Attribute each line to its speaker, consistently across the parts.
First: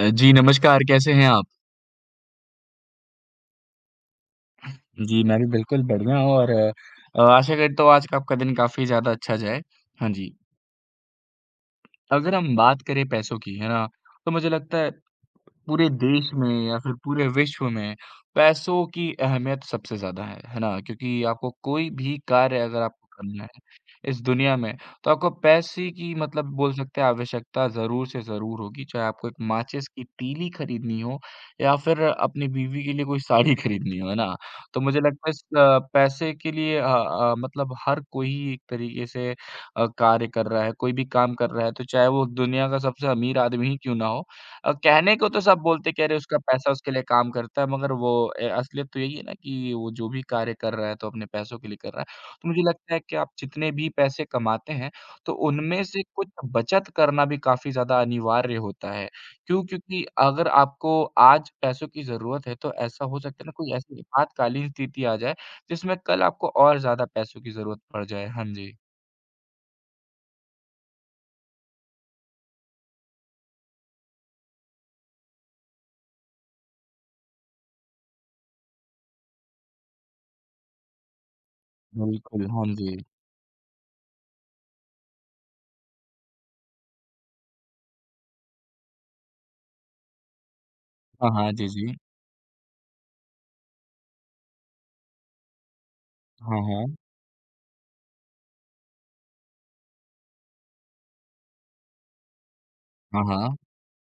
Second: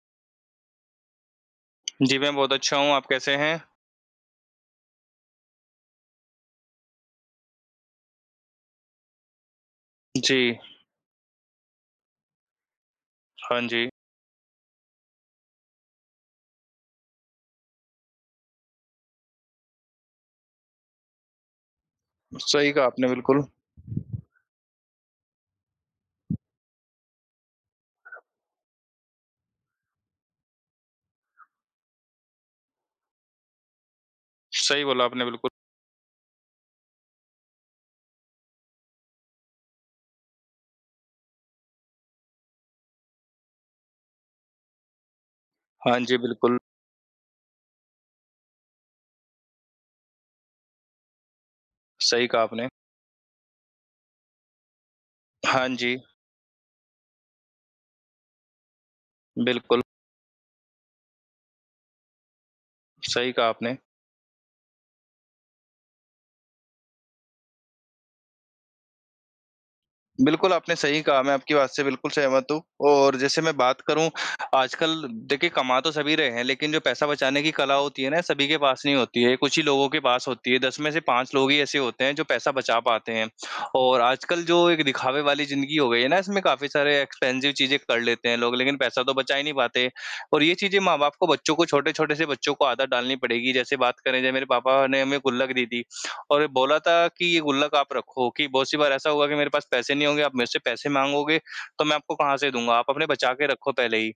Speaker 1: जी, नमस्कार कैसे हैं आप?
Speaker 2: जी, मैं बहुत अच्छा हूँ, आप कैसे हैं?
Speaker 1: जी, मैं भी बिल्कुल बढ़िया हूँ और आशा करता हूँ आज का आपका दिन काफ़ी ज़्यादा अच्छा जाए। हाँ जी,
Speaker 2: जी,
Speaker 1: अगर हम बात करें पैसों की,
Speaker 2: हाँ
Speaker 1: है ना?
Speaker 2: जी,
Speaker 1: तो मुझे लगता है पूरे देश में या फिर पूरे विश्व में पैसों की अहमियत सबसे ज़्यादा है ना? क्योंकि आपको कोई भी कार्य
Speaker 2: सही
Speaker 1: अगर
Speaker 2: कहा
Speaker 1: आपको
Speaker 2: आपने
Speaker 1: करना
Speaker 2: बिल्कुल,
Speaker 1: है इस दुनिया में, तो आपको पैसे की मतलब बोल सकते हैं आवश्यकता ज़रूर से ज़रूर होगी, चाहे आपको एक माचिस की तीली खरीदनी हो या फिर अपनी बीवी के लिए कोई साड़ी खरीदनी हो, है ना? तो
Speaker 2: सही
Speaker 1: मुझे
Speaker 2: बोला आपने
Speaker 1: लगता है इस
Speaker 2: बिल्कुल।
Speaker 1: पैसे के लिए मतलब हर कोई एक तरीके से कार्य कर रहा है, कोई भी काम कर रहा है, तो चाहे वो दुनिया का सबसे अमीर आदमी ही क्यों ना हो, कहने को तो सब बोलते
Speaker 2: हाँ
Speaker 1: कि अरे
Speaker 2: जी,
Speaker 1: उसका
Speaker 2: बिल्कुल,
Speaker 1: पैसा उसके लिए काम करता है मगर वो असलियत तो यही है ना कि वो जो भी कार्य कर रहा है तो अपने पैसों के लिए कर रहा
Speaker 2: सही
Speaker 1: है।
Speaker 2: कहा
Speaker 1: तो मुझे
Speaker 2: आपने।
Speaker 1: लगता है कि आप जितने भी पैसे कमाते हैं तो
Speaker 2: हाँ
Speaker 1: उनमें
Speaker 2: जी,
Speaker 1: से कुछ बचत करना भी काफ़ी ज़्यादा अनिवार्य होता है। क्यों?
Speaker 2: बिल्कुल,
Speaker 1: क्योंकि अगर आपको आज पैसों की ज़रूरत है तो ऐसा हो
Speaker 2: सही
Speaker 1: सकता है
Speaker 2: कहा
Speaker 1: ना कोई
Speaker 2: आपने।
Speaker 1: ऐसी आपातकालीन स्थिति आ जाए जिसमें कल आपको और ज़्यादा पैसों की ज़रूरत पड़ जाए। हाँ जी।
Speaker 2: बिल्कुल, आपने सही कहा, मैं आपकी बात से बिल्कुल सहमत हूँ और जैसे मैं बात करूँ आजकल देखिए कमा तो सभी रहे हैं, लेकिन जो पैसा बचाने की कला होती है ना सभी के पास नहीं होती है, कुछ ही लोगों के पास होती है, 10 में से 5 लोग ही ऐसे होते हैं जो
Speaker 1: बिल्कुल,
Speaker 2: पैसा
Speaker 1: हाँ
Speaker 2: बचा
Speaker 1: जी।
Speaker 2: पाते हैं। और आजकल जो एक दिखावे वाली ज़िंदगी हो गई है ना इसमें काफ़ी सारे एक्सपेंसिव चीज़ें कर लेते हैं लोग, लेकिन पैसा तो बचा ही नहीं पाते। और ये चीज़ें माँ-बाप को
Speaker 1: हाँ, हाँ।
Speaker 2: बच्चों को
Speaker 1: जी, जी।
Speaker 2: छोटे-छोटे से बच्चों को आदत डालनी पड़ेगी, जैसे बात करें जब मेरे पापा ने हमें गुल्लक दी थी, और
Speaker 1: हाँ,
Speaker 2: बोला
Speaker 1: हाँ।
Speaker 2: था कि ये गुल्लक आप रखो कि बहुत सी बार ऐसा होगा कि मेरे पास पैसे नहीं होंगे, आप मेरे से पैसे माँगोगे, तो मैं आपको कहाँ से दूँगा? आप अपने
Speaker 1: हाँ,
Speaker 2: बचा के
Speaker 1: हाँ।
Speaker 2: रखो पहले ही।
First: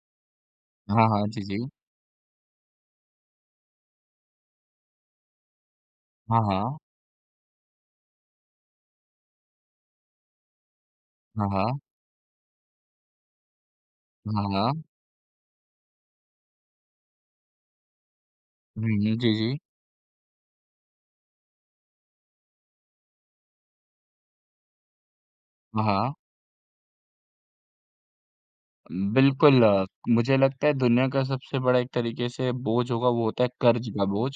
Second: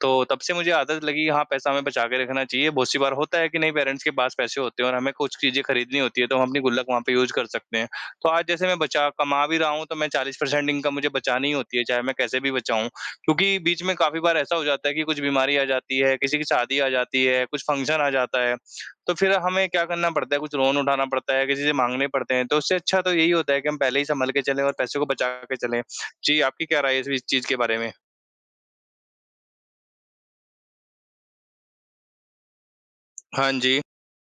Speaker 2: तो तब से मुझे आदत
Speaker 1: हाँ, हाँ।
Speaker 2: लगी
Speaker 1: जी,
Speaker 2: हाँ,
Speaker 1: जी।
Speaker 2: पैसा हमें बचा के रखना चाहिए। बहुत सी बार होता है कि नहीं पेरेंट्स के पास पैसे होते हैं और हमें कुछ चीज़ें खरीदनी होती है, तो
Speaker 1: हाँ,
Speaker 2: हम अपनी
Speaker 1: हाँ।
Speaker 2: गुल्लक वहाँ पे यूज़ कर सकते हैं। तो आज जैसे मैं बचा कमा भी रहा हूँ, तो मैं 40% इनकम मुझे बचानी
Speaker 1: हाँ,
Speaker 2: ही होती
Speaker 1: हाँ।
Speaker 2: है, चाहे मैं कैसे भी बचाऊँ। क्योंकि बीच में काफ़ी बार
Speaker 1: हाँ,
Speaker 2: ऐसा हो
Speaker 1: हाँ।
Speaker 2: जाता है कि कुछ बीमारी आ जाती है, किसी की शादी आ जाती है, कुछ फंक्शन आ जाता है,
Speaker 1: हुँ, जी,
Speaker 2: तो फिर
Speaker 1: जी।
Speaker 2: हमें क्या करना पड़ता है, कुछ लोन उठाना पड़ता है, किसी से माँगने पड़ते हैं, तो उससे अच्छा तो यही होता है कि हम पहले ही सँभल के चलें और पैसे को बचा के चलें।
Speaker 1: हाँ, हाँ।
Speaker 2: जी, आपकी क्या राय है इस चीज़ के बारे में?
Speaker 1: बिल्कुल, मुझे लगता है दुनिया का सबसे बड़ा एक तरीके से बोझ होगा वो होता है
Speaker 2: हाँ जी,
Speaker 1: कर्ज़ का बोझ,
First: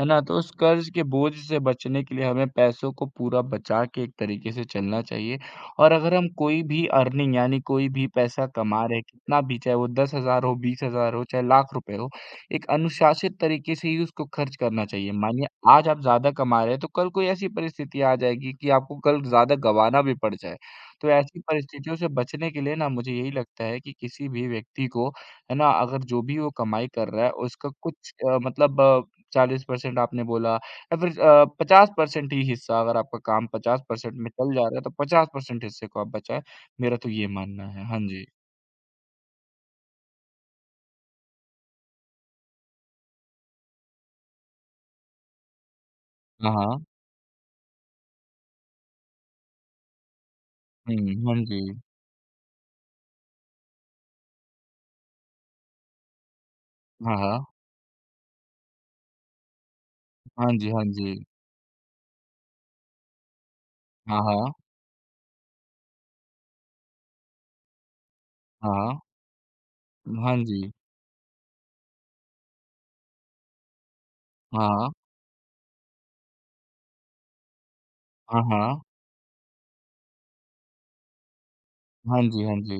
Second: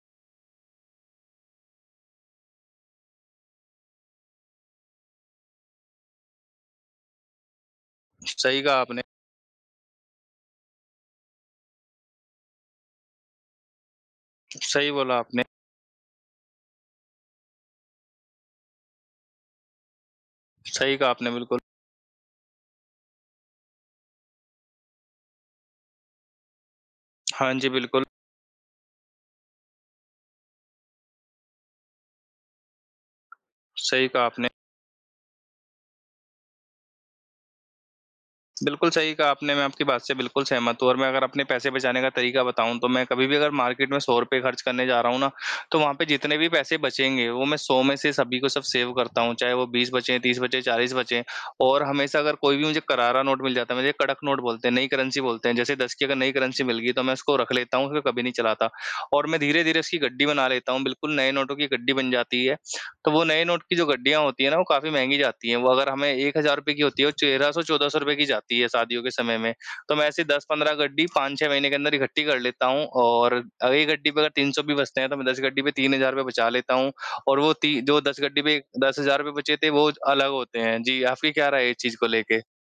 Speaker 1: है ना? तो उस कर्ज़ के बोझ से बचने के लिए हमें पैसों को पूरा बचा के एक तरीके से चलना चाहिए और अगर हम कोई भी अर्निंग यानी कोई भी पैसा
Speaker 2: सही कहा
Speaker 1: कमा रहे हैं,
Speaker 2: आपने,
Speaker 1: कितना भी चाहे वो 10,000 हो, 20,000 हो, चाहे लाख रुपए हो, एक अनुशासित तरीके से ही उसको खर्च करना
Speaker 2: सही
Speaker 1: चाहिए।
Speaker 2: बोला आपने,
Speaker 1: मानिए आज आप ज़्यादा कमा रहे हैं, तो कल कोई ऐसी परिस्थिति आ जाएगी कि आपको कल ज़्यादा गँवाना भी पड़ जाए।
Speaker 2: सही कहा
Speaker 1: तो
Speaker 2: आपने
Speaker 1: ऐसी
Speaker 2: बिल्कुल।
Speaker 1: परिस्थितियों से बचने के लिए ना मुझे यही लगता है कि किसी भी व्यक्ति को, है ना, अगर जो भी वो कमाई कर रहा है
Speaker 2: हाँ
Speaker 1: उसका
Speaker 2: जी, बिल्कुल,
Speaker 1: कुछ मतलब 40% आपने बोला या फिर 50% ही हिस्सा अगर आपका काम
Speaker 2: सही
Speaker 1: 50%
Speaker 2: कहा
Speaker 1: में
Speaker 2: आपने।
Speaker 1: चल जा रहा है तो 50% हिस्से को आप बचाएँ, मेरा तो ये मानना है। हाँ जी।
Speaker 2: बिल्कुल सही कहा आपने, मैं आपकी बात से बिल्कुल सहमत हूँ और मैं अगर अपने पैसे बचाने का तरीका बताऊँ तो मैं कभी भी अगर मार्केट में ₹100 खर्च करने जा रहा हूँ ना, तो वहाँ पे जितने भी
Speaker 1: हाँ,
Speaker 2: पैसे
Speaker 1: हाँ।
Speaker 2: बचेंगे वो मैं 100 में से सभी को सब सेव करता हूँ, चाहे वो 20 बचें, 30 बचें, 40
Speaker 1: हुँ,
Speaker 2: बचें
Speaker 1: हाँ जी।
Speaker 2: और हमेशा अगर कोई भी मुझे करारा नोट मिल जाता है, मुझे कड़क नोट बोलते हैं, नई करेंसी बोलते हैं, जैसे 10 की अगर नई करेंसी मिल गई तो मैं
Speaker 1: हाँ,
Speaker 2: उसको
Speaker 1: हाँ।
Speaker 2: रख लेता हूँ, उसको कभी नहीं चलाता और मैं धीरे-धीरे उसकी गड्डी
Speaker 1: हाँ
Speaker 2: बना
Speaker 1: जी,
Speaker 2: लेता हूँ,
Speaker 1: हाँ जी।
Speaker 2: बिल्कुल नए नोटों की गड्डी बन जाती है तो वो नए नोट की जो
Speaker 1: हाँ,
Speaker 2: गड्डियाँ होती है
Speaker 1: हाँ।
Speaker 2: ना, वो काफ़ी महँगी जाती हैं। वो अगर हमें ₹1000 की होती है, वो 1300-1400 रुपए की जाती है
Speaker 1: हाँ, हाँ।
Speaker 2: शादियों के समय में। तो मैं ऐसे
Speaker 1: हाँ जी।
Speaker 2: 10-15 गड्डी 5-6 महीने के अंदर इकट्ठी कर लेता हूँ और एक गड्डी पे अगर 300
Speaker 1: हाँ,
Speaker 2: भी
Speaker 1: हाँ।
Speaker 2: बचते हैं, तो मैं 10 गड्डी पे ₹3000 बचा लेता हूँ और वो ती जो 10
Speaker 1: हाँ,
Speaker 2: गड्डी पे
Speaker 1: हाँ।
Speaker 2: ₹10,000 बचे थे, वो अलग होते हैं। जी, आपकी क्या राय है इस चीज़ को
Speaker 1: हाँ
Speaker 2: लेके?
Speaker 1: जी, हाँ जी।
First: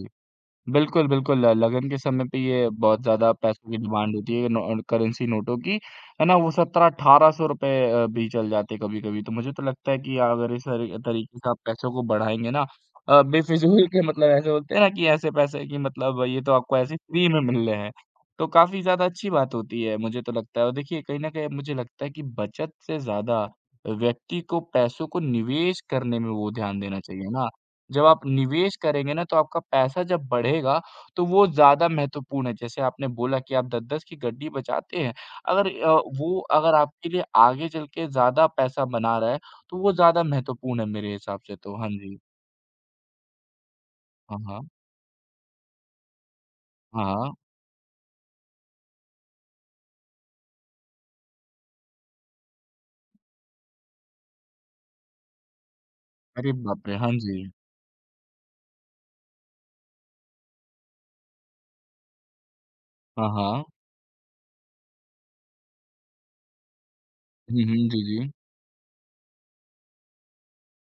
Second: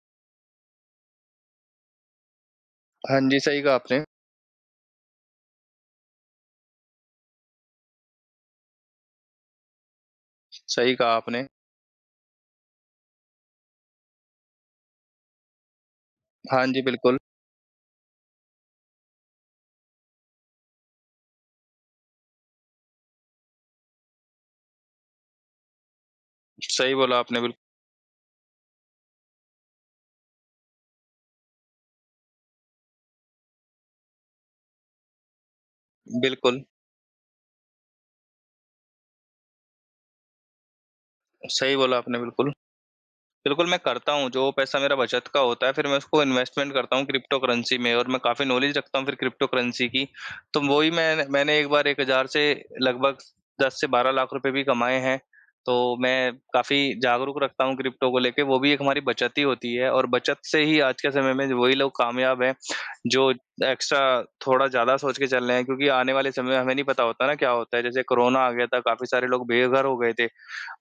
Speaker 1: बिल्कुल, बिल्कुल, ल लगन के समय पे ये बहुत
Speaker 2: हाँ
Speaker 1: ज़्यादा
Speaker 2: जी, सही
Speaker 1: पैसों
Speaker 2: कहा
Speaker 1: की
Speaker 2: आपने,
Speaker 1: डिमांड होती है, करेंसी नोटों की, है ना? वो 17-₹1800 भी चल जाते हैं कभी-कभी, तो मुझे तो लगता है कि अगर इस
Speaker 2: सही कहा
Speaker 1: तरीके
Speaker 2: आपने।
Speaker 1: से आप पैसों को बढ़ाएँगे ना बेफिज़ूल के मतलब ऐसे बोलते हैं ना कि ऐसे पैसे कि मतलब ये तो
Speaker 2: हाँ
Speaker 1: आपको
Speaker 2: जी,
Speaker 1: ऐसे
Speaker 2: बिल्कुल।
Speaker 1: फ्री में मिल रहे हैं, तो काफ़ी ज़्यादा अच्छी बात होती है, मुझे तो लगता है और देखिए कहीं न कहीं मुझे लगता है कि बचत से ज़्यादा व्यक्ति को पैसों को निवेश करने में वो ध्यान
Speaker 2: सही
Speaker 1: देना
Speaker 2: बोला
Speaker 1: चाहिए
Speaker 2: आपने
Speaker 1: ना।
Speaker 2: बिल
Speaker 1: जब आप निवेश करेंगे ना, तो आपका पैसा जब बढ़ेगा, तो वो ज़्यादा महत्वपूर्ण है। जैसे आपने बोला कि आप 10-10 की गड्डी बचाते हैं, अगर अ, वो
Speaker 2: बिल्कुल,
Speaker 1: अगर आपके लिए आगे चल के ज़्यादा पैसा बना रहा है, तो वो ज़्यादा महत्वपूर्ण है मेरे हिसाब से तो।
Speaker 2: सही
Speaker 1: हाँ
Speaker 2: बोला
Speaker 1: जी।
Speaker 2: आपने बिल्कुल। बिल्कुल, मैं करता हूँ,
Speaker 1: हाँ,
Speaker 2: जो
Speaker 1: हाँ।
Speaker 2: पैसा मेरा बचत का होता है फिर मैं उसको इन्वेस्टमेंट करता
Speaker 1: हाँ।
Speaker 2: हूँ
Speaker 1: हाँ।
Speaker 2: क्रिप्टो करेंसी में और मैं काफ़ी नॉलेज रखता हूँ फिर क्रिप्टो करेंसी की। तो वो ही मैंने एक बार 1000 से लगभग 10 से 12 लाख रुपए भी कमाए हैं। तो मैं
Speaker 1: अरे
Speaker 2: काफ़ी
Speaker 1: बाप रे! हाँ जी।
Speaker 2: जागरूक रखता हूँ क्रिप्टो को लेके, वो भी एक हमारी बचत ही होती है और बचत से ही आज के समय में वही लोग कामयाब हैं,
Speaker 1: हाँ,
Speaker 2: जो
Speaker 1: हाँ।
Speaker 2: एक्स्ट्रा थोड़ा ज़्यादा सोच के चल रहे हैं क्योंकि आने वाले समय में हमें नहीं पता होता ना क्या
Speaker 1: हुँ, हुँ।
Speaker 2: होता है।
Speaker 1: जी,
Speaker 2: जैसे
Speaker 1: जी।
Speaker 2: कोरोना आ गया था, काफ़ी सारे लोग बेघर हो गए थे।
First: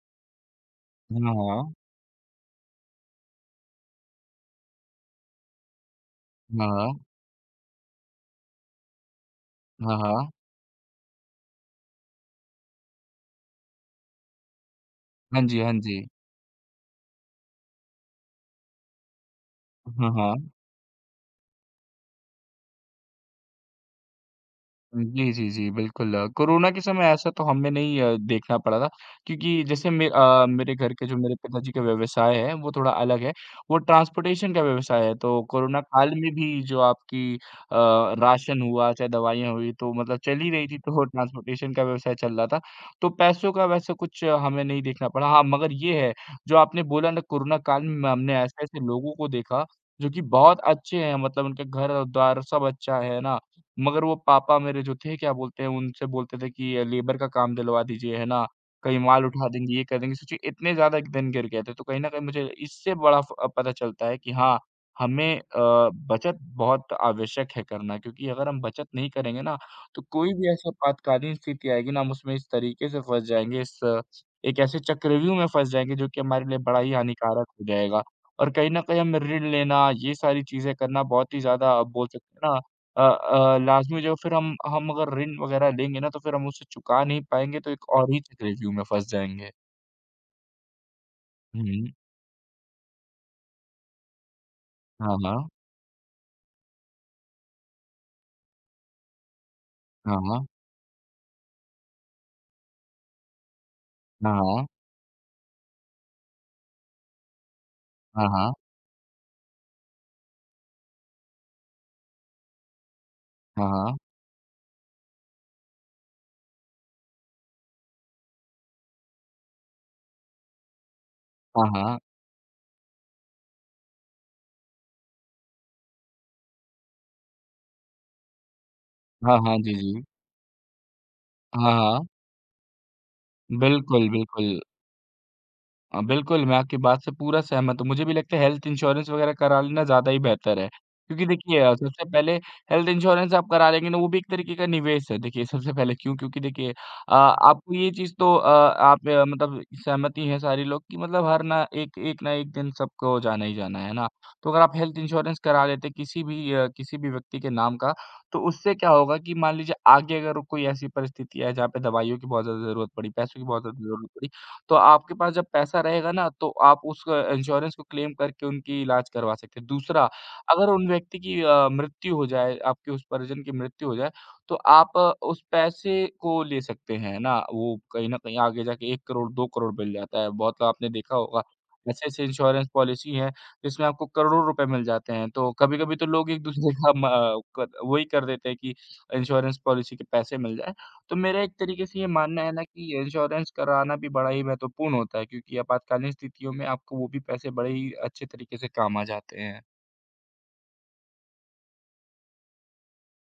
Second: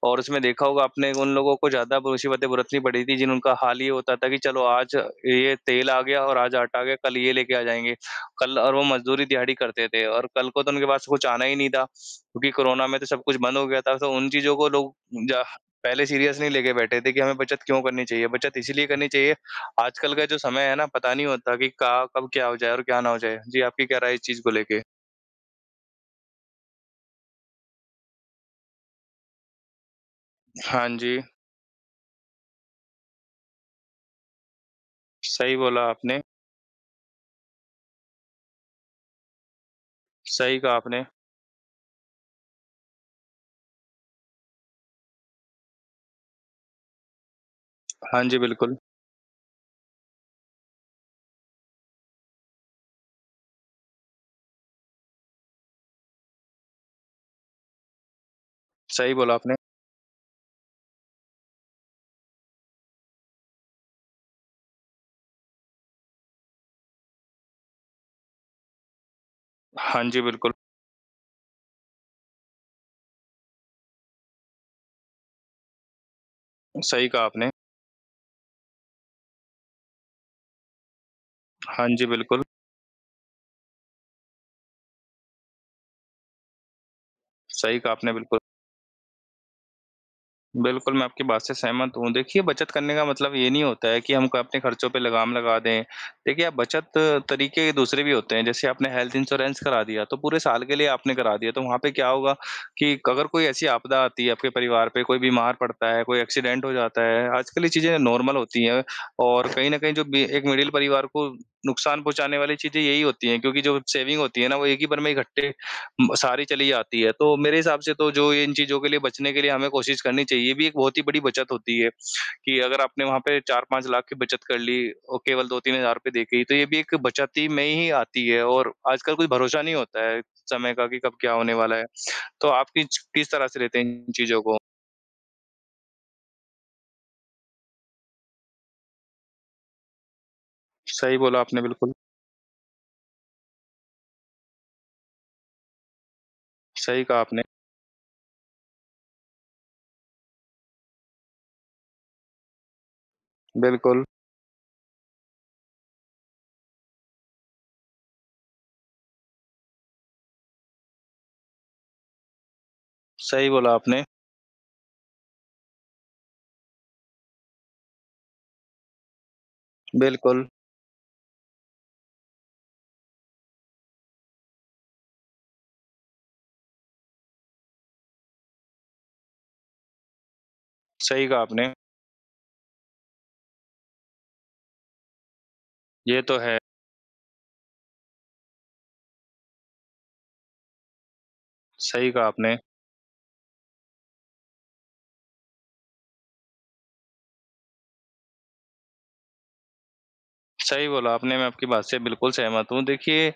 Speaker 2: और उसमें देखा होगा आपने
Speaker 1: हाँ,
Speaker 2: उन लोगों को
Speaker 1: हाँ।
Speaker 2: ज़्यादा ब मुसीबतें बरतनी पड़ी थी जिनका हाल ये होता था कि चलो आज ये तेल आ गया और आज
Speaker 1: हाँ,
Speaker 2: आटा आ
Speaker 1: हाँ।
Speaker 2: गया, कल ये लेके आ जाएँगे। कल और वो मज़दूरी दिहाड़ी करते
Speaker 1: हाँ,
Speaker 2: थे और
Speaker 1: हाँ।
Speaker 2: कल को तो उनके पास कुछ आना ही नहीं था, क्योंकि कोरोना में तो सब कुछ बंद हो गया था, तो उन चीज़ों को लोग
Speaker 1: हाँ
Speaker 2: जा
Speaker 1: जी, हाँ जी।
Speaker 2: पहले सीरियस नहीं लेके बैठे थे कि हमें बचत क्यों करनी चाहिए? बचत इसीलिए करनी चाहिए,
Speaker 1: हाँ,
Speaker 2: आजकल का
Speaker 1: हाँ।
Speaker 2: जो समय है ना, पता नहीं होता कि कहाँ कब क्या हो जाए और क्या ना हो जाए। जी, आपकी क्या राय है इस चीज़ को लेके?
Speaker 1: जी, जी, जी, बिल्कुल। कोरोना के समय ऐसा तो हमें नहीं देखना पड़ा था क्योंकि जैसे मेरे
Speaker 2: हाँ
Speaker 1: घर के जो
Speaker 2: जी,
Speaker 1: मेरे पिताजी का व्यवसाय है, वो थोड़ा अलग है, वो ट्रांसपोर्टेशन का व्यवसाय है। तो
Speaker 2: सही
Speaker 1: कोरोना
Speaker 2: बोला
Speaker 1: काल
Speaker 2: आपने,
Speaker 1: में भी जो आपकी राशन हुआ, चाहे दवाइयाँ हुई, तो मतलब चल ही
Speaker 2: सही
Speaker 1: रही
Speaker 2: कहा
Speaker 1: थी, तो वो
Speaker 2: आपने।
Speaker 1: ट्रांसपोर्टेशन का व्यवसाय चल रहा था। तो पैसों का वैसा कुछ हमें नहीं देखना पड़ा। हाँ, मगर ये है, जो आपने बोला ना कोरोना काल में
Speaker 2: हाँ
Speaker 1: हमने
Speaker 2: जी, बिल्कुल,
Speaker 1: ऐसे-ऐसे लोगों को देखा, जो कि बहुत अच्छे हैं, मतलब उनके घर-द्वार सब अच्छा है ना? मगर वो पापा मेरे जो थे क्या बोलते हैं उनसे बोलते थे कि लेबर का काम दिलवा दीजिए, है ना? कहीं
Speaker 2: सही
Speaker 1: माल
Speaker 2: बोला
Speaker 1: उठा
Speaker 2: आपने।
Speaker 1: देंगे, ये कर देंगे। सोचिए इतने ज़्यादा एक दिन गिर गए थे, तो कहीं न कहीं मुझे इससे बड़ा फ पता चलता है कि हाँ, हमें बचत बहुत आवश्यक है करना क्योंकि अगर हम बचत नहीं करेंगे ना, तो
Speaker 2: हाँ जी,
Speaker 1: कोई भी
Speaker 2: बिल्कुल,
Speaker 1: ऐसी आपातकालीन स्थिति आएगी ना, हम उसमें इस तरीके से फँस जाएँगे, एक ऐसे चक्रव्यूह में फँस जाएँगे जो कि हमारे लिए बड़ा ही
Speaker 2: सही कहा
Speaker 1: हानिकारक
Speaker 2: आपने।
Speaker 1: हो जाएगा। और कहीं न कहीं हम ऋण लेना, ये सारी चीज़ें करना बहुत ही ज़्यादा आप
Speaker 2: हाँ जी,
Speaker 1: बोल सकते
Speaker 2: बिल्कुल,
Speaker 1: हैं ना लाज़मी जो फिर हम अगर ऋण वग़ैरह लेंगे ना, तो फिर हम उसे चुका नहीं पाएँगे, तो
Speaker 2: सही
Speaker 1: एक
Speaker 2: कहा
Speaker 1: और
Speaker 2: आपने
Speaker 1: ही
Speaker 2: बिल्कुल।
Speaker 1: चक्रव्यूह में फँस जाएँगे।
Speaker 2: बिल्कुल, मैं आपकी बात से
Speaker 1: हुँ,
Speaker 2: सहमत हूँ। देखिए, बचत करने का मतलब ये नहीं होता है कि हम क अपने खर्चों पे
Speaker 1: हाँ,
Speaker 2: लगाम
Speaker 1: हाँ।
Speaker 2: लगा दें। देखिए, आप बचत तरीके दूसरे भी होते हैं, जैसे आपने हेल्थ इंश्योरेंस करा दिया,
Speaker 1: हाँ,
Speaker 2: तो पूरे
Speaker 1: हाँ।
Speaker 2: साल के लिए आपने करा दिया, तो वहाँ पे क्या होगा कि अगर कोई ऐसी आपदा आती है आपके
Speaker 1: हाँ,
Speaker 2: परिवार पे, कोई बीमार पड़ता है, कोई एक्सीडेंट हो जाता है, आजकल ये चीज़ें नॉर्मल
Speaker 1: हाँ।
Speaker 2: होती हैं और कहीं न कहीं जो बी एक मिडल परिवार को नुकसान पहुँचाने वाली चीज़ें यही होती हैं क्योंकि
Speaker 1: हाँ,
Speaker 2: जो
Speaker 1: हाँ।
Speaker 2: सेविंग होती है ना, वो एक ही बार में इकट्ठे म सारी चली जाती है। तो मेरे हिसाब से तो जो ये इन चीज़ों के लिए बचने के लिए हमें कोशिश करनी चाहिए। ये भी एक बहुत ही बड़ी बचत
Speaker 1: हाँ,
Speaker 2: होती है
Speaker 1: हाँ।
Speaker 2: कि अगर आपने वहाँ पे 4-5 लाख की बचत कर ली और केवल 2-3 हज़ार रुपए दे के ही, तो ये भी एक बचत ही में ही आती है और आजकल कोई
Speaker 1: हाँ, हाँ। हाँ, हाँ।
Speaker 2: भरोसा
Speaker 1: जी,
Speaker 2: नहीं
Speaker 1: जी।
Speaker 2: होता है समय का कि कब क्या होने
Speaker 1: हाँ,
Speaker 2: वाला है।
Speaker 1: हाँ।
Speaker 2: तो आप किच किस तरह से लेते हैं
Speaker 1: बिल्कुल,
Speaker 2: इन चीज़ों
Speaker 1: बिल्कुल।
Speaker 2: को?
Speaker 1: बिल्कुल, मैं आपकी बात से पूरा सहमत हूँ। मुझे भी लगता है हेल्थ इंश्योरेंस वगैरह करा लेना ज़्यादा ही बेहतर है।
Speaker 2: सही
Speaker 1: क्योंकि
Speaker 2: बोला
Speaker 1: देखिए
Speaker 2: आपने बिल्कुल,
Speaker 1: सबसे पहले हेल्थ इंश्योरेंस आप करा लेंगे ना, वो भी एक तरीके का निवेश है। देखिए सबसे पहले क्यों? क्योंकि देखिए
Speaker 2: सही कहा आपने।
Speaker 1: आपको ये चीज़ तो आप मतलब सहमत ही हैं सारे लोग कि मतलब हर ना एक एक ना एक दिन सबको जाना ही जाना है
Speaker 2: बिल्कुल,
Speaker 1: ना? तो अगर आप हेल्थ इंश्योरेंस करा लेते किसी भी व्यक्ति के नाम का, तो उससे क्या होगा कि मान लीजिए आगे अगर कोई ऐसी परिस्थिति है जहाँ पे दवाइयों की बहुत ज़्यादा ज़रूरत पड़ी, पैसों की
Speaker 2: सही
Speaker 1: बहुत
Speaker 2: बोला
Speaker 1: ज़्यादा
Speaker 2: आपने।
Speaker 1: ज़रूरत पड़ी तो आपके पास जब पैसा रहेगा ना, तो आप उस इंश्योरेंस को क्लेम करके उनकी इलाज करवा सकते हैं। दूसरा,
Speaker 2: बिल्कुल,
Speaker 1: अगर उन व्यक्ति की मृत्यु हो जाए, आपके उस परिजन की मृत्यु हो जाए, तो आप उस पैसे को ले सकते हैं, है ना? वो कहीं न कहीं आगे जाके 1 करोड़, 2 करोड़ मिल जाता है। बहुत बार आपने देखा
Speaker 2: सही कहा
Speaker 1: होगा,
Speaker 2: आपने।
Speaker 1: ऐसे-ऐसे इंश्योरेंस पॉलिसी हैं, जिसमें आपको करोड़ों रुपए मिल जाते हैं। तो कभी-कभी तो
Speaker 2: ये
Speaker 1: लोग
Speaker 2: तो है,
Speaker 1: एक-दूसरे का म क वही कर देते हैं कि इंश्योरेंस पॉलिसी के पैसे मिल जाएँ। तो मेरा एक तरीके से ये
Speaker 2: सही कहा
Speaker 1: मानना है
Speaker 2: आपने।
Speaker 1: ना कि इंश्योरेंस कराना भी बड़ा ही महत्वपूर्ण होता है क्योंकि आपातकालीन स्थितियों में आपको वो भी पैसे बड़े ही अच्छे तरीके से काम आ जाते हैं।
Speaker 2: सही बोला आपने, मैं आपकी बात से बिल्कुल सहमत हूँ। देखिए,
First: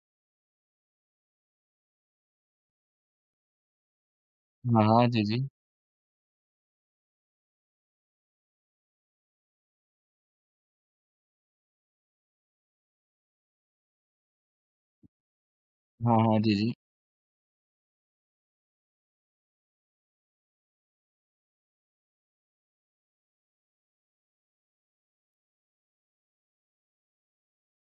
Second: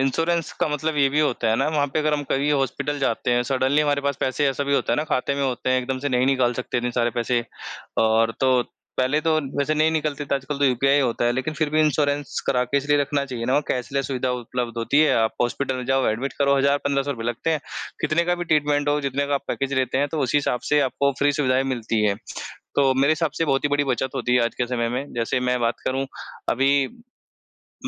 Speaker 2: इंश्योरेंस का मतलब ये भी होता है ना, वहाँ पे अगर हम कभी हॉस्पिटल जाते हैं, सडनली हमारे पास पैसे ऐसा भी
Speaker 1: हाँ,
Speaker 2: होता है ना,
Speaker 1: हाँ। जी,
Speaker 2: खाते में
Speaker 1: जी।
Speaker 2: होते हैं, एकदम से नहीं निकाल सकते इतने सारे पैसे और तो पहले तो वैसे नहीं निकलते थे, आजकल तो यूपीआई होता है, लेकिन फिर भी इंश्योरेंस करा के इसलिए रखना चाहिए ना, वहाँ कैशलेस सुविधा उपलब्ध होती है। आप हॉस्पिटल में जाओ,
Speaker 1: हाँ,
Speaker 2: एडमिट
Speaker 1: हाँ। जी,
Speaker 2: करो,
Speaker 1: जी।
Speaker 2: 1000-₹1500 लगते हैं। कितने का भी ट्रीटमेंट हो, जितने का आप पैकेज लेते हैं, तो उसी हिसाब से आपको फ्री सुविधाएँ मिलती हैं। तो मेरे हिसाब से बहुत ही बड़ी बचत होती है आज के समय में। जैसे मैं बात करूँ अभी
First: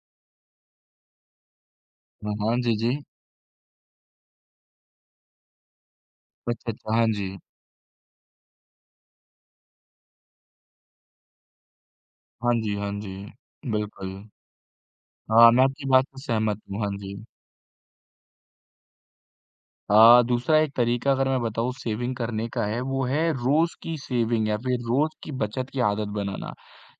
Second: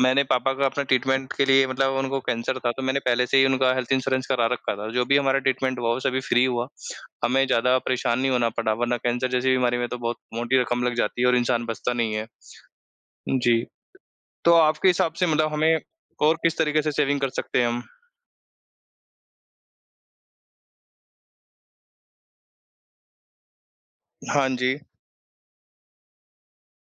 Speaker 2: मैंने पापा का अपना ट्रीटमेंट के लिए मतलब उनको
Speaker 1: हाँ, हाँ।
Speaker 2: कैंसर था,
Speaker 1: जी,
Speaker 2: तो
Speaker 1: जी।
Speaker 2: मैंने पहले से ही उनका हेल्थ इंश्योरेंस करा रखा था। जो भी हमारा ट्रीटमेंट हुआ वो सभी फ्री हुआ।
Speaker 1: अच्छा, अच्छा। हाँ जी।
Speaker 2: हमें ज़्यादा परेशान नहीं होना पड़ा, वरना कैंसर जैसी बीमारी में तो बहुत मोटी रकम लग जाती है और इंसान बचता नहीं है।
Speaker 1: हाँ जी, हाँ जी।
Speaker 2: जी,
Speaker 1: बिल्कुल।
Speaker 2: तो आपके हिसाब से
Speaker 1: हाँ,
Speaker 2: मतलब
Speaker 1: मैं
Speaker 2: हमें
Speaker 1: आपकी बात से
Speaker 2: और किस
Speaker 1: सहमत हूँ।
Speaker 2: तरीके
Speaker 1: हाँ
Speaker 2: से
Speaker 1: जी।
Speaker 2: सेविंग कर सकते हैं हम?
Speaker 1: दूसरा एक तरीका अगर मैं बताऊँ सेविंग करने का है, वो है रोज़ की सेविंग
Speaker 2: हाँ
Speaker 1: या
Speaker 2: जी,
Speaker 1: फिर रोज़ की बचत की आदत बनाना,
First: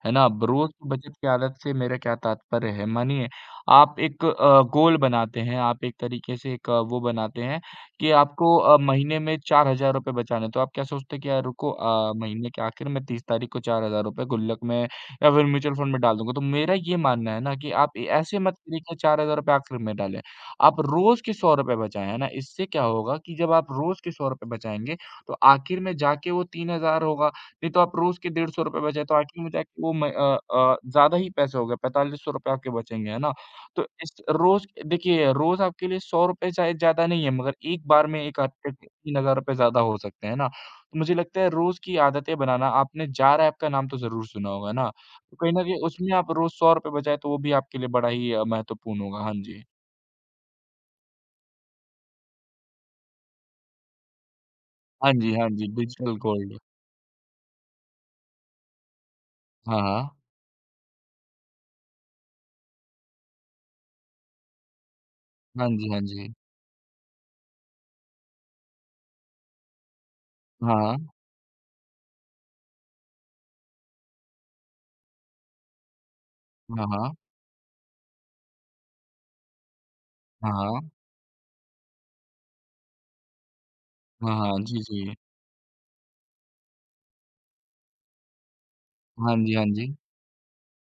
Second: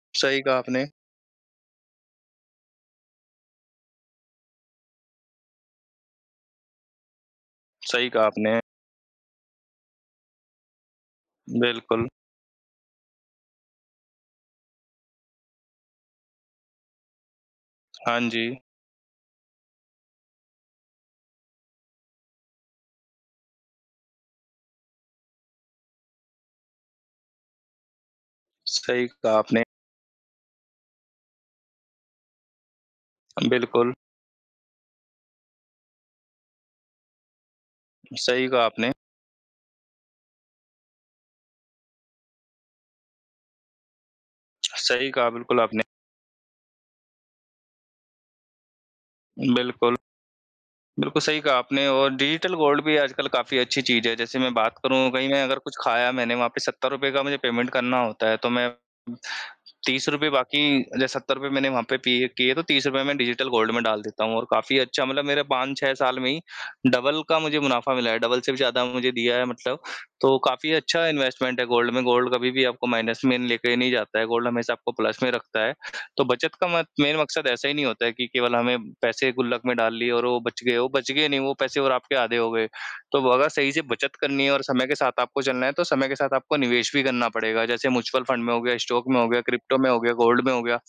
Speaker 1: है ना?
Speaker 2: सही
Speaker 1: अब
Speaker 2: कहा
Speaker 1: रोज़
Speaker 2: आपने,
Speaker 1: की बचत की आदत से मेरा क्या तात्पर्य है, मानिए आप एक गोल बनाते हैं, आप एक तरीके से एक वो बनाते हैं
Speaker 2: सही
Speaker 1: कि
Speaker 2: कहा
Speaker 1: आपको
Speaker 2: आपने।
Speaker 1: महीने में ₹4000 बचाने हैं, तो आप क्या सोचते हैं कि यार रुको
Speaker 2: बिल्कुल,
Speaker 1: महीने के आखिर में 30 तारीख को ₹4000 गुल्लक में या फिर म्यूचुअल फंड में डाल दूँगा। तो मेरा ये मानना है ना कि आप ए
Speaker 2: हाँ
Speaker 1: ऐसे
Speaker 2: जी,
Speaker 1: मत करिए कि ₹4000 आखिर में डालें। आप रोज़ के ₹100 बचाएँ, है ना? इससे क्या होगा कि जब आप रोज़ के ₹100 बचाएँगे, तो आखिर में जाके वो 3000 होगा। नहीं तो आप रोज़ के ₹150 बचाएँ,
Speaker 2: सही
Speaker 1: तो
Speaker 2: कहा
Speaker 1: आखिर में
Speaker 2: आपने।
Speaker 1: जाके वो ज़्यादा ही पैसे हो गए, ₹4500 आपके बचेंगे, है ना? तो
Speaker 2: बिल्कुल,
Speaker 1: इस रोज़ देखिए, रोज़ आपके लिए ₹100 चाहे ज़्यादा नहीं है, मगर एक बार में एक
Speaker 2: सही कहा
Speaker 1: आपके
Speaker 2: आपने,
Speaker 1: ₹3000 ज़्यादा हो सकते हैं, है ना? तो मुझे लगता है रोज़ की आदतें बनाना, आपने जार ऐप का नाम तो ज़रूर सुना होगा, है ना?
Speaker 2: सही कहा
Speaker 1: तो कहीं
Speaker 2: बिल्कुल
Speaker 1: न कहीं
Speaker 2: आपने।
Speaker 1: उसमें आप रोज़ ₹100 बचाएँ, तो वो भी आपके लिए बड़ा ही महत्वपूर्ण होगा। हाँ जी।
Speaker 2: बिल्कुल। बिल्कुल सही कहा आपने और डिजिटल गोल्ड भी आजकल काफ़ी अच्छी चीज़ है। जैसे मैं बात करूँ
Speaker 1: हाँ
Speaker 2: कहीं
Speaker 1: जी,
Speaker 2: मैं
Speaker 1: हाँ
Speaker 2: अगर
Speaker 1: जी,
Speaker 2: कुछ खाया
Speaker 1: डिजिटल
Speaker 2: मैंने वहाँ
Speaker 1: गोल्ड।
Speaker 2: पे ₹70 का मुझे पेमेंट करना होता है तो मैं
Speaker 1: हाँ, हाँ।
Speaker 2: ₹30 बाकी जैसे ₹70 मैंने वहाँ पे पे किए तो ₹30 मैं डिजिटल गोल्ड में डाल देता हूँ और काफ़ी अच्छा मतलब मेरे
Speaker 1: हाँ जी,
Speaker 2: 5-6
Speaker 1: हाँ
Speaker 2: साल में
Speaker 1: जी।
Speaker 2: ही डबल का मुझे मुनाफ़ा मिला है, डबल से भी ज़्यादा मुझे दिया है मतलब। तो काफ़ी
Speaker 1: हाँ,
Speaker 2: अच्छा इन्वेस्टमेंट है गोल्ड में, गोल्ड कभी भी आपको माइनस में लेके नहीं जाता है, गोल्ड हमेशा आपको प्लस में रखता है। तो बचत का मत
Speaker 1: हाँ।
Speaker 2: मेन मकसद ऐसा ही नहीं होता है कि केवल हमें पैसे गुल्लक में डाल लिए और
Speaker 1: हाँ, हाँ। हाँ, हाँ।
Speaker 2: वो बच गए नहीं, वो पैसे और आपके आधे हो गए। तो वो अगर सही से बचत
Speaker 1: हाँ,
Speaker 2: करनी
Speaker 1: हाँ।
Speaker 2: है और
Speaker 1: जी,
Speaker 2: समय के
Speaker 1: जी।
Speaker 2: साथ आपको चलना है, तो समय के साथ आपको निवेश भी करना पड़ेगा। जैसे म्यूचुअल फंड में हो गया, स्टॉक में हो
Speaker 1: हाँ
Speaker 2: गया,
Speaker 1: जी, हाँ
Speaker 2: क्रिप्टो में
Speaker 1: जी।
Speaker 2: हो गया, गोल्ड में हो गया।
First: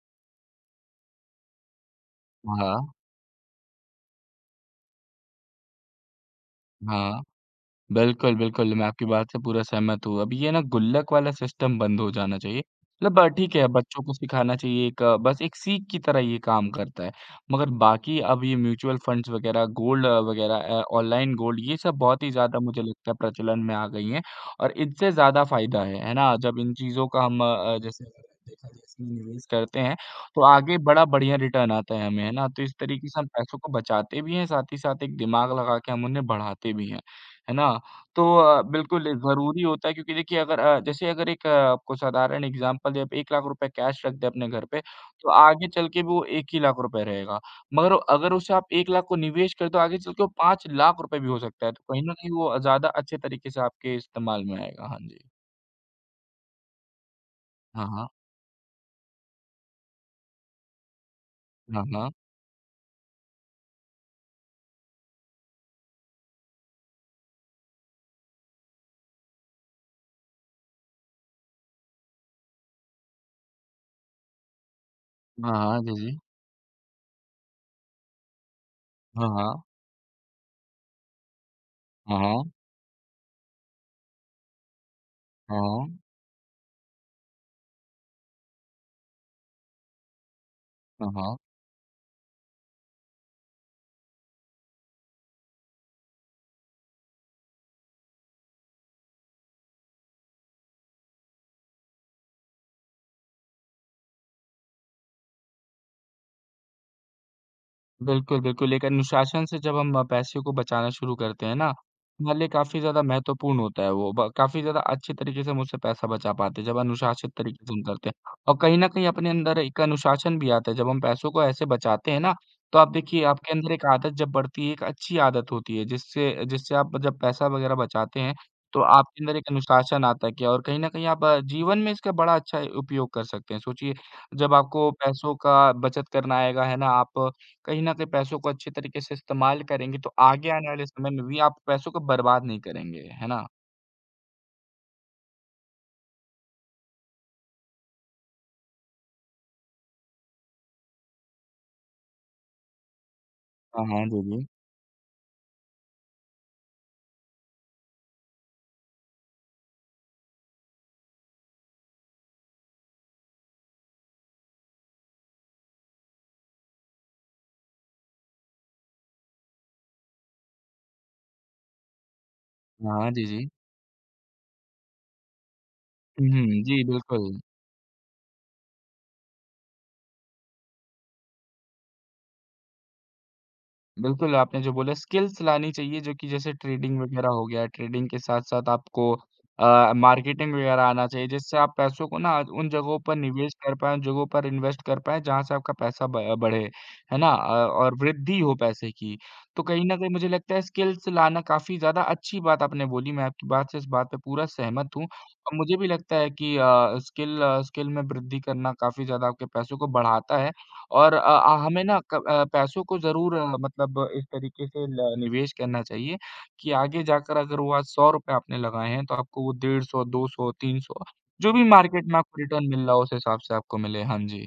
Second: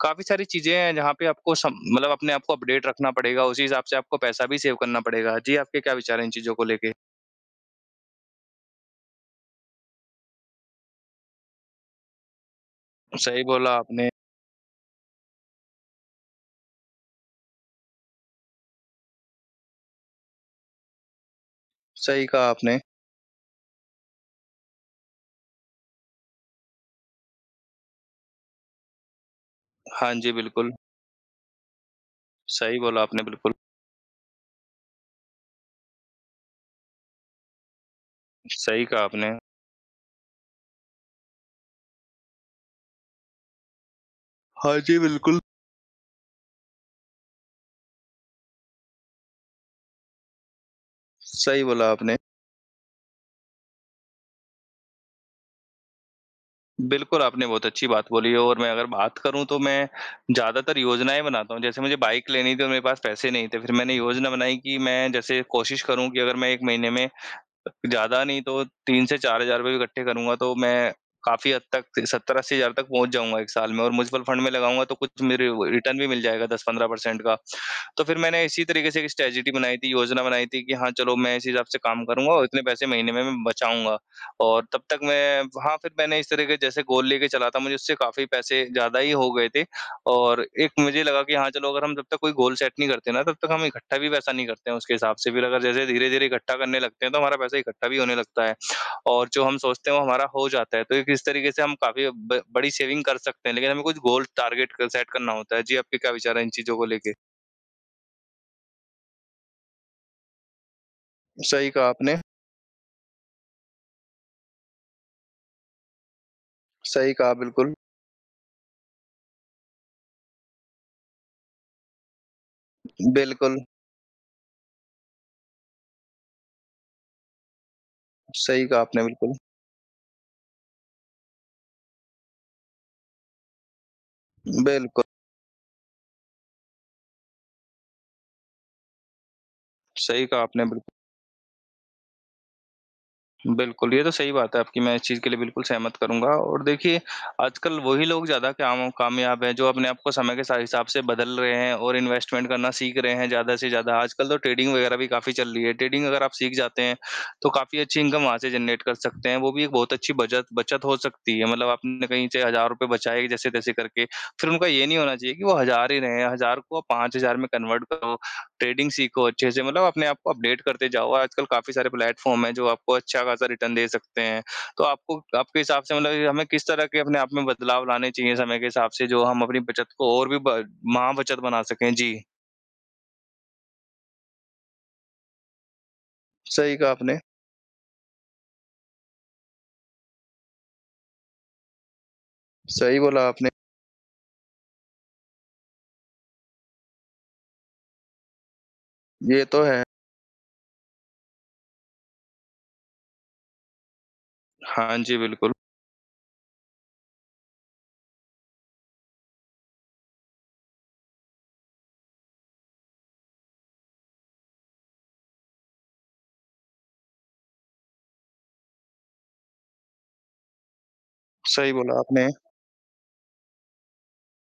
Speaker 2: काफ़ी सारी चीज़ें हैं जहाँ पे आपको सम मतलब अपने आप को अपडेट
Speaker 1: हाँ,
Speaker 2: रखना पड़ेगा, उसी हिसाब से आपको पैसा भी सेव करना पड़ेगा। जी, आपके क्या विचार हैं इन चीज़ों को लेके?
Speaker 1: हाँ। बिल्कुल, बिल्कुल, मैं आपकी बात से पूरा सहमत हूँ। अब ये ना गुल्लक वाला सिस्टम बंद हो जाना चाहिए। मतलब
Speaker 2: सही
Speaker 1: ठीक है,
Speaker 2: बोला
Speaker 1: बच्चों
Speaker 2: आपने,
Speaker 1: को सिखाना चाहिए एक बस एक सीख की तरह ये काम करता है। मगर बाकी अब ये म्यूचुअल फंड्स वगैरह, गोल्ड वगैरह ऑनलाइन गोल्ड ये सब बहुत
Speaker 2: सही
Speaker 1: ही
Speaker 2: कहा
Speaker 1: ज़्यादा
Speaker 2: आपने।
Speaker 1: मुझे लगता है प्रचलन में आ गई हैं और इनसे ज़्यादा फ़ायदा है ना? जब इन चीज़ों का हम जैसे देखा जाए इसमें निवेश करते हैं,
Speaker 2: हाँ जी,
Speaker 1: तो
Speaker 2: बिल्कुल।
Speaker 1: आगे बड़ा बढ़िया रिटर्न आता है हमें, है ना? तो इस
Speaker 2: सही बोला
Speaker 1: तरीके से
Speaker 2: आपने,
Speaker 1: हम
Speaker 2: बिल्कुल।
Speaker 1: पैसों को बचाते भी हैं, साथ ही साथ एक दिमाग लगा के हम उन्हें बढ़ाते भी हैं, है ना? तो
Speaker 2: सही
Speaker 1: बिल्कुल
Speaker 2: कहा आपने।
Speaker 1: ज़रूरी होता है क्योंकि देखिए अगर जैसे अगर एक आपको साधारण एग्ज़ाम्पल दें, आप ₹1,00,000 कैश रख दें अपने घर
Speaker 2: हाँ
Speaker 1: पे,
Speaker 2: जी,
Speaker 1: तो
Speaker 2: बिल्कुल।
Speaker 1: आगे चल के भी वो ₹1 ही लाख रुपए रहेगा। मगर अगर उसे आप 1,00,000 को निवेश करें, तो आगे चल के वो ₹5,00,000 भी हो
Speaker 2: सही
Speaker 1: सकता है।
Speaker 2: बोला
Speaker 1: तो कहीं न
Speaker 2: आपने।
Speaker 1: कहीं वो ज़्यादा अच्छे तरीके से आपके इस्तेमाल में आएगा। हाँ जी।
Speaker 2: बिल्कुल, आपने बहुत
Speaker 1: हाँ,
Speaker 2: अच्छी बात
Speaker 1: हाँ।
Speaker 2: बोली है और मैं अगर बात करूँ तो मैं ज़्यादातर योजनाएँ बनाता हूँ। जैसे
Speaker 1: हाँ,
Speaker 2: मुझे
Speaker 1: हाँ।
Speaker 2: बाइक लेनी थी और मेरे पास पैसे नहीं थे, फिर मैंने योजना बनाई कि मैं जैसे कोशिश करूँ कि अगर मैं 1 महीने में ज़्यादा नहीं तो 3 से ₹4000 भी इकट्ठे करूँगा तो मैं काफ़ी हद तक 70-80,000 तक पहुँच जाऊँगा 1 साल में और म्यूचुअल फंड में लगाऊँगा तो कुछ मेरे
Speaker 1: हाँ,
Speaker 2: वो
Speaker 1: हाँ। जी,
Speaker 2: रिटर्न भी
Speaker 1: जी।
Speaker 2: मिल जाएगा 10-15% का। तो फिर मैंने इसी तरीके से एक
Speaker 1: हाँ,
Speaker 2: स्ट्रेटजी
Speaker 1: हाँ।
Speaker 2: बनाई थी, योजना बनाई थी कि हाँ, चलो मैं इस हिसाब से काम
Speaker 1: हाँ,
Speaker 2: करूँगा और
Speaker 1: हाँ।
Speaker 2: इतने पैसे महीने में मैं बचाऊँगा और तब तक मैं
Speaker 1: हाँ,
Speaker 2: हाँ, फिर
Speaker 1: हाँ।
Speaker 2: मैंने इस तरह के जैसे गोल लेके चला था मुझे उससे काफ़ी पैसे ज़्यादा ही हो गए थे। और एक मुझे
Speaker 1: हाँ,
Speaker 2: लगा कि
Speaker 1: हाँ।
Speaker 2: हाँ, चलो अगर हम जब तक कोई गोल सेट नहीं करते ना, तब तक हम इकट्ठा भी पैसा नहीं करते हैं उसके हिसाब से। फिर अगर जैसे धीरे-धीरे इकट्ठा करने लगते हैं, तो हमारा पैसा इकट्ठा भी होने लगता है और जो हम सोचते हैं, वो हमारा हो जाता है। तो एक इस तरीके से हम काफ़ी ब बड़ी सेविंग कर सकते हैं, लेकिन हमें कुछ गोल टारगेट क सेट करना होता है। जी, आपके क्या विचार हैं इन चीज़ों को लेके?
Speaker 1: बिल्कुल, बिल्कुल। एक अनुशासन से जब हम पैसे को बचाना शुरू करते हैं ना,
Speaker 2: सही कहा आपने,
Speaker 1: हमारे लिए काफ़ी ज़्यादा महत्वपूर्ण होता है वो। ब काफ़ी ज़्यादा अच्छे तरीके से हम उससे पैसा बचा पाते हैं, जब
Speaker 2: सही
Speaker 1: अनुशासित
Speaker 2: कहा
Speaker 1: तरीके से
Speaker 2: बिल्कुल।
Speaker 1: हम करते हैं। और कहीं न कहीं अपने अंदर एक अनुशासन भी आता है, जब हम पैसों को ऐसे बचाते हैं ना, तो आप देखिए आपके
Speaker 2: बिल्कुल,
Speaker 1: अंदर एक आदत जब बढ़ती है, एक अच्छी आदत होती है, जिससे जिससे आप जब पैसा वग़ैरह बचाते हैं,
Speaker 2: सही
Speaker 1: तो
Speaker 2: कहा आपने
Speaker 1: आपके
Speaker 2: बिल्कुल।
Speaker 1: अंदर एक अनुशासन आता है कि और कहीं न कहीं आप जीवन में इसका बड़ा अच्छा उपयोग कर सकते हैं। सोचिए, जब आपको
Speaker 2: बिल्कुल,
Speaker 1: पैसों का बचत करना आएगा, है ना, आप कहीं न कहीं पैसों को अच्छे तरीके से इस्तेमाल करेंगे, तो
Speaker 2: सही कहा
Speaker 1: आगे
Speaker 2: आपने
Speaker 1: आने वाले
Speaker 2: बिल्कुल।
Speaker 1: समय में भी आप पैसों को बर्बाद नहीं करेंगे, है ना?
Speaker 2: बिल्कुल, ये तो सही बात है आपकी, मैं इस चीज़ के लिए बिल्कुल सहमत करूँगा और देखिए, आजकल वही लोग ज़्यादा कामयाब हैं, जो अपने आप को समय के सा हिसाब से बदल रहे हैं और इन्वेस्टमेंट करना सीख रहे हैं ज़्यादा से
Speaker 1: हाँ,
Speaker 2: ज़्यादा।
Speaker 1: हाँ। जी,
Speaker 2: आजकल तो
Speaker 1: जी।
Speaker 2: ट्रेडिंग वगैरह भी काफ़ी चल रही है, ट्रेडिंग अगर आप सीख जाते हैं, तो काफ़ी अच्छी इनकम वहाँ से जनरेट कर सकते हैं, वो भी एक बहुत अच्छी बचत बचत हो सकती है। मतलब आपने कहीं से ₹1000 बचाए जैसे-तैसे करके, फिर उनका ये नहीं होना चाहिए कि वो हज़ार ही रहें, हज़ार को 5000 में कन्वर्ट करो ट्रेडिंग सीखो अच्छे से मतलब अपने आप को अपडेट करते जाओ और आजकल काफ़ी सारे प्लेटफ़ॉर्म हैं जो आपको
Speaker 1: हाँ, हाँ।
Speaker 2: अच्छा
Speaker 1: जी,
Speaker 2: खासा
Speaker 1: जी।
Speaker 2: रिटर्न दे सकते हैं। तो आपको आपके हिसाब से मतलब
Speaker 1: हुँ,
Speaker 2: हमें
Speaker 1: हुँ।
Speaker 2: किस
Speaker 1: जी,
Speaker 2: तरह के अपने आप
Speaker 1: बिल्कुल।
Speaker 2: में बदलाव लाने चाहिए समय के हिसाब से जो हम अपनी बचत को और भी ब महाबचत बना सकें? जी।
Speaker 1: बिल्कुल, आपने जो बोला स्किल्स लानी चाहिए जो कि जैसे
Speaker 2: सही कहा
Speaker 1: ट्रेडिंग
Speaker 2: आपने,
Speaker 1: वगैरह हो गया, ट्रेडिंग के साथ-साथ आपको मार्केटिंग वगैरह आना चाहिए जिससे आप पैसों को ना उन जगहों
Speaker 2: सही
Speaker 1: पर
Speaker 2: बोला आपने।
Speaker 1: निवेश कर पाएँ, उन जगहों पर इन्वेस्ट कर पाएँ जहाँ से आपका पैसा ब बढ़े, है ना? और वृद्धि हो पैसे की।
Speaker 2: ये
Speaker 1: तो
Speaker 2: तो है।
Speaker 1: कहीं न कहीं मुझे लगता है स्किल्स लाना काफ़ी ज़्यादा अच्छी बात आपने बोली, मैं आपकी बात से इस बात पे पूरा सहमत
Speaker 2: हाँ
Speaker 1: हूँ।
Speaker 2: जी, बिल्कुल।
Speaker 1: और मुझे भी लगता है कि स्किल स्किल में वृद्धि करना काफ़ी ज़्यादा आपके पैसों को बढ़ाता है। और हमें ना पैसों को ज़रूर मतलब इस तरीके से ल निवेश करना चाहिए कि आगे जाकर अगर वो आज ₹100 आपने लगाए हैं, तो आपको वो 150, 200, 300 जो भी
Speaker 2: सही बोला
Speaker 1: मार्केट में
Speaker 2: आपने।
Speaker 1: आपको रिटर्न मिल रहा हो, उस हिसाब से आपको मिले। हाँ जी।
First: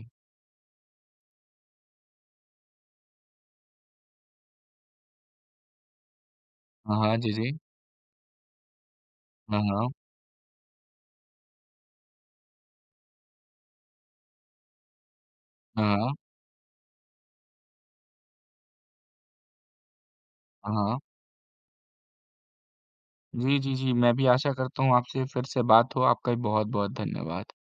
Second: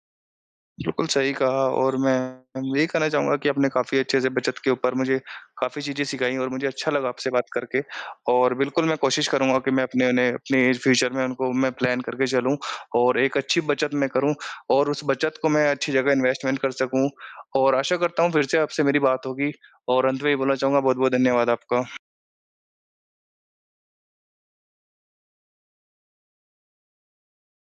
Speaker 2: बिल्कुल सही कहा और मैं यही कहना चाहूँगा कि आपने काफ़ी अच्छे से बचत के ऊपर मुझे काफ़ी चीज़ें सिखाई और मुझे अच्छा
Speaker 1: हाँ,
Speaker 2: लगा
Speaker 1: हाँ।
Speaker 2: आपसे
Speaker 1: जी,
Speaker 2: बात
Speaker 1: जी।
Speaker 2: करके और बिल्कुल मैं कोशिश
Speaker 1: हाँ,
Speaker 2: करूँगा कि मैं
Speaker 1: हाँ।
Speaker 2: अपने उन्हें अपने फ्यूचर में उनको मैं प्लान करके चलूँ और एक अच्छी बचत मैं करूँ और उस बचत को मैं
Speaker 1: हाँ,
Speaker 2: अच्छी जगह
Speaker 1: हाँ।
Speaker 2: इन्वेस्टमेंट कर सकूँ और आशा करता हूँ फिर से आपसे मेरी बात होगी और अंत में ये बोलना
Speaker 1: हाँ,
Speaker 2: चाहूँगा
Speaker 1: हाँ।
Speaker 2: बहुत-बहुत धन्यवाद आपका।
Speaker 1: जी, जी, जी। मैं भी आशा करता हूँ आपसे फिर से बात हो। आपका भी बहुत-बहुत धन्यवाद।